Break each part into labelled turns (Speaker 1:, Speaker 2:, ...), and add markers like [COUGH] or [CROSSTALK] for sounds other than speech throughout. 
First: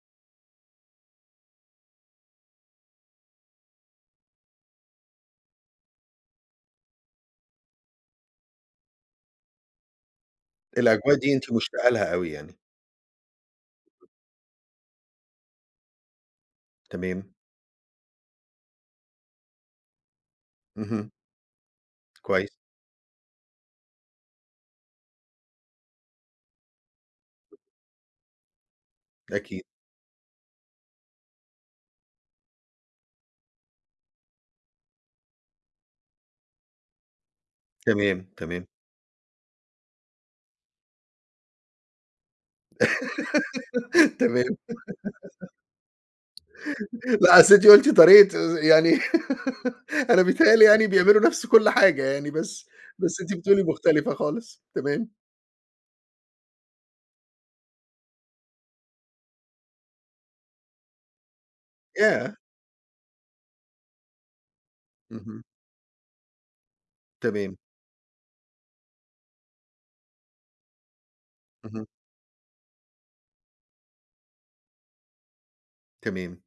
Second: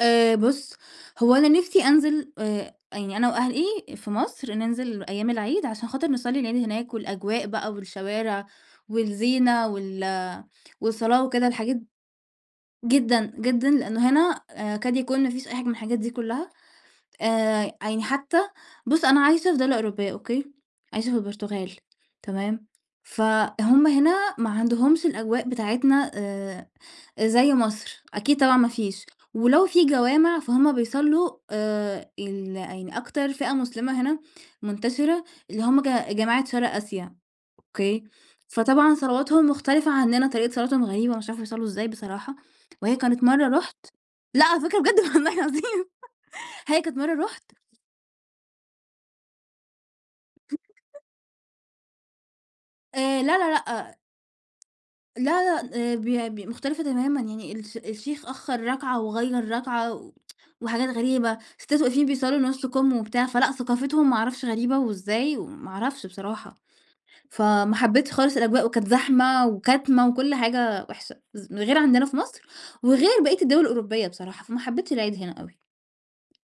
Speaker 1: آآ بُصّ، هو أنا نِفسي أنزِل آآ، يعني أنا وأهلي في مصر ننزِل أيام العيد عشان خاطر نصلّي العيد هناك والأجواء بقى والشوارع والزينة وال
Speaker 2: الأجواء
Speaker 1: والصلاة
Speaker 2: دي
Speaker 1: وكده،
Speaker 2: أنتِ
Speaker 1: الحاجات
Speaker 2: مشتاقة لها أوي يعني.
Speaker 1: جدًا، جدًا، لأنه هنا آآ يكاد يكون ما فيش أي حاجة من الحاجات دي كلّها.
Speaker 2: تمام.
Speaker 1: آآ يعني حتى بُصّ أنا عايشة في دولة أوروبية، أوكي، عايشة
Speaker 2: اهم.
Speaker 1: في البرتغال،
Speaker 2: كويس.
Speaker 1: تمام، فهُم هنا ما عندهُمش الأجواء بتاعتنا آآ زي مصر. أكيد طبعًا ما فيش.
Speaker 2: أكيد.
Speaker 1: ولو فيه جوامِع فهُم بيصلّوا آآ ال يعني أكتر فئة مسلِمة هنا منتشِرة اللي هُم ج جماعة شرق آسيا، أوكي،
Speaker 2: تمام، تمام.
Speaker 1: فطبعًا صلواتهم مختلِفة عنّنا، طريقة صلاتهم غريبة، مش عارفة بيصلّوا إزاي بصراحة. وهي كانت مرّة رُحت
Speaker 2: [GIGGLES]
Speaker 1: لأ،
Speaker 2: تمام
Speaker 1: على فكرة بجد والله
Speaker 2: [GIGGLES]
Speaker 1: العظيم هي كانت مرّة
Speaker 2: لأ،
Speaker 1: رُحت
Speaker 2: أصل أنتِ قُلتِ طريقة آآ، يعني [GIGGLES] أنا بيتهيّأ لي يعني
Speaker 1: [CHUCKLES]
Speaker 2: بيعملوا نَفس كلّ حاجة يعني، بس بس
Speaker 1: آآ
Speaker 2: أنتِ
Speaker 1: لا، لا،
Speaker 2: بتقولي
Speaker 1: لأ،
Speaker 2: مختلِفة خالص. تمام.
Speaker 1: لا، لا، آآ بي بي مختلِفة تمامًا، يعني الش الشيخ أخّر ركعة وغيّر ركعة و [TSK] وحاجات غريبة. سِتّات واقفين
Speaker 2: ياه!
Speaker 1: بيصلّوا نُص كُم وبتاع، فلأ ثقافتهم ما أعرفش غريبة وإزاي
Speaker 2: اهم.
Speaker 1: وما أعرفش بصراحة.
Speaker 2: تمام.
Speaker 1: فما حبّتش خالص الأجواء، وكانت زحمة وكَتمة وكلّ حاجة وِحشة، ز غير
Speaker 2: اهم.
Speaker 1: عندنا في مصر، وغير بقيّة الدول الأوروبية بصراحة، فما حبّتش العيد هنا أوي.
Speaker 2: تمام.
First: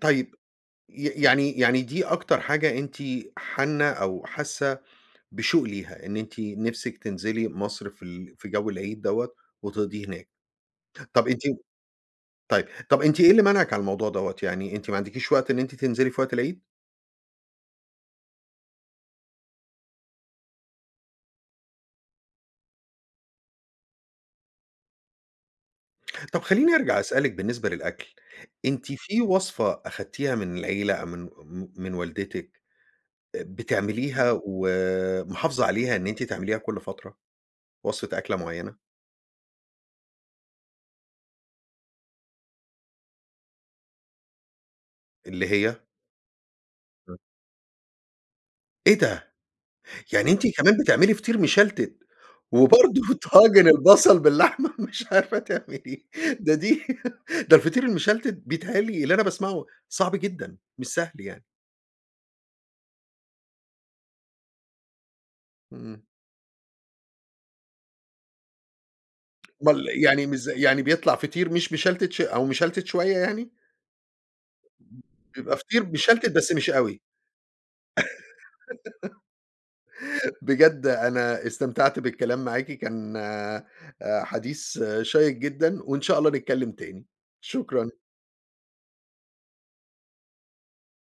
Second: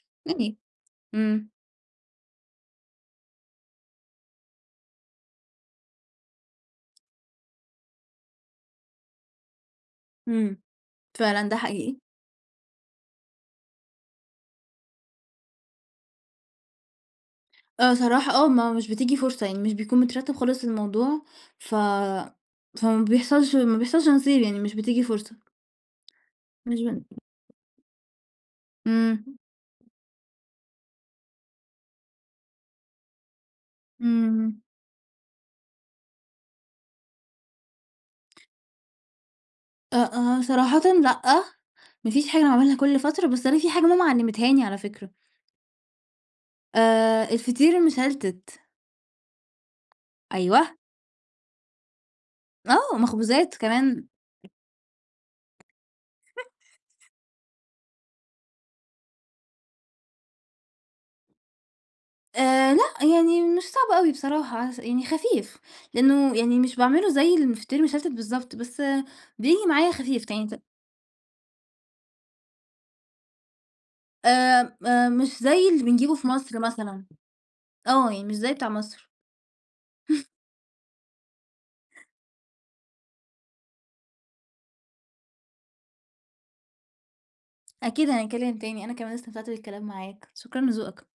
Speaker 2: طيب،
Speaker 1: يعني.
Speaker 2: ي
Speaker 1: امم.
Speaker 2: يعني يعني دي أكتر حاجة أنتِ حانّة أو حاسّة بشوق ليها، إن أنتِ نِفسِك تنزِلي مصر في ال في جو العيد دوّة، وتقضِيه هناك.
Speaker 1: امم.
Speaker 2: طَب أنتِ
Speaker 1: فعلًا ده حقيقي.
Speaker 2: طيب، طَب أنتِ إيه اللي مانعِك على الموضوع دوّة؟ يعني، أنتِ ما عندكيش وقت إن أنتِ تنزِلي في وقت العيد؟
Speaker 1: آه صراحة آه، ما مش بتيجي فرصة يعني، مش بيكون مترتِّب خالص للموضوع، ف فما بيحصَلش ما بيحصَلش نصيب يعني، مش بتيجي فرصة.
Speaker 2: طَب خلّيني
Speaker 1: مش
Speaker 2: أرجَع
Speaker 1: ب
Speaker 2: أسألِك بالنسبة للأكل. أنتِ في
Speaker 1: امم.
Speaker 2: وصفة أخدتيها من العيلة أو من م من والدتِك بتعمليها
Speaker 1: امم.
Speaker 2: ومحافظة عليها إن أنتِ تعمليها كلّ فترة؟ وصفة أكلة معينة؟
Speaker 1: أ آآ صراحةً لأ، ما فيش حاجة أنا باعملها كلّ فترة، بس أنا في حاجة ماما علّمتها لي على فكرة.
Speaker 2: اللي هي؟ امم.
Speaker 1: آآ الفطير المشلتِت.
Speaker 2: إيه ده؟! يعني أنتِ
Speaker 1: أيوة.
Speaker 2: كمان بتعملي فطير مشلتِت!
Speaker 1: آه،
Speaker 2: وبرضه
Speaker 1: مخبوزات
Speaker 2: طاجن
Speaker 1: كمان.
Speaker 2: البصل باللحمة مش عارفة تعمليه؟ ده دي
Speaker 1: [CHUCKLES]
Speaker 2: [LAUGHS] ده الفطير المشلتِت بيتهيّأ لي اللي أنا باسمَعه، صعب جدًا، مش سهل يعني.
Speaker 1: آآ لأ، يعني مش صعب أوي بصراحة، علي أسا يعني خفيف،
Speaker 2: امم.
Speaker 1: لأنه يعني مش باعمله زي الفطير المشلتِت بالضبط، بس بييجي معايا
Speaker 2: أومّال،
Speaker 1: خفيف.
Speaker 2: يعني مش زي
Speaker 1: [UNINTELLIGIBLE]
Speaker 2: يعني بيطلَع فطير مش مشلتِت ش أو مشلتِت شوية يعني؟
Speaker 1: آمم
Speaker 2: امم.
Speaker 1: آآ، مش
Speaker 2: بيبقى
Speaker 1: زي اللي
Speaker 2: فطير
Speaker 1: بنجيبه في
Speaker 2: مشلتِت بس
Speaker 1: مصر
Speaker 2: مش أوي.
Speaker 1: مثلًا. آه، يعني مش زي بتاع مصر. [LAUGHS]
Speaker 2: [GIGGLES] بجد أنا استمتعت بالكلام معاكِ، كان آآ، حديث شيق جدًا، وإن شاء الله نتكلّم تاني. شكرًا.
Speaker 1: أكيد هنتكلّم تاني، أنا كمان استمتعت بالكلام معاك. شكرًا لذوقك.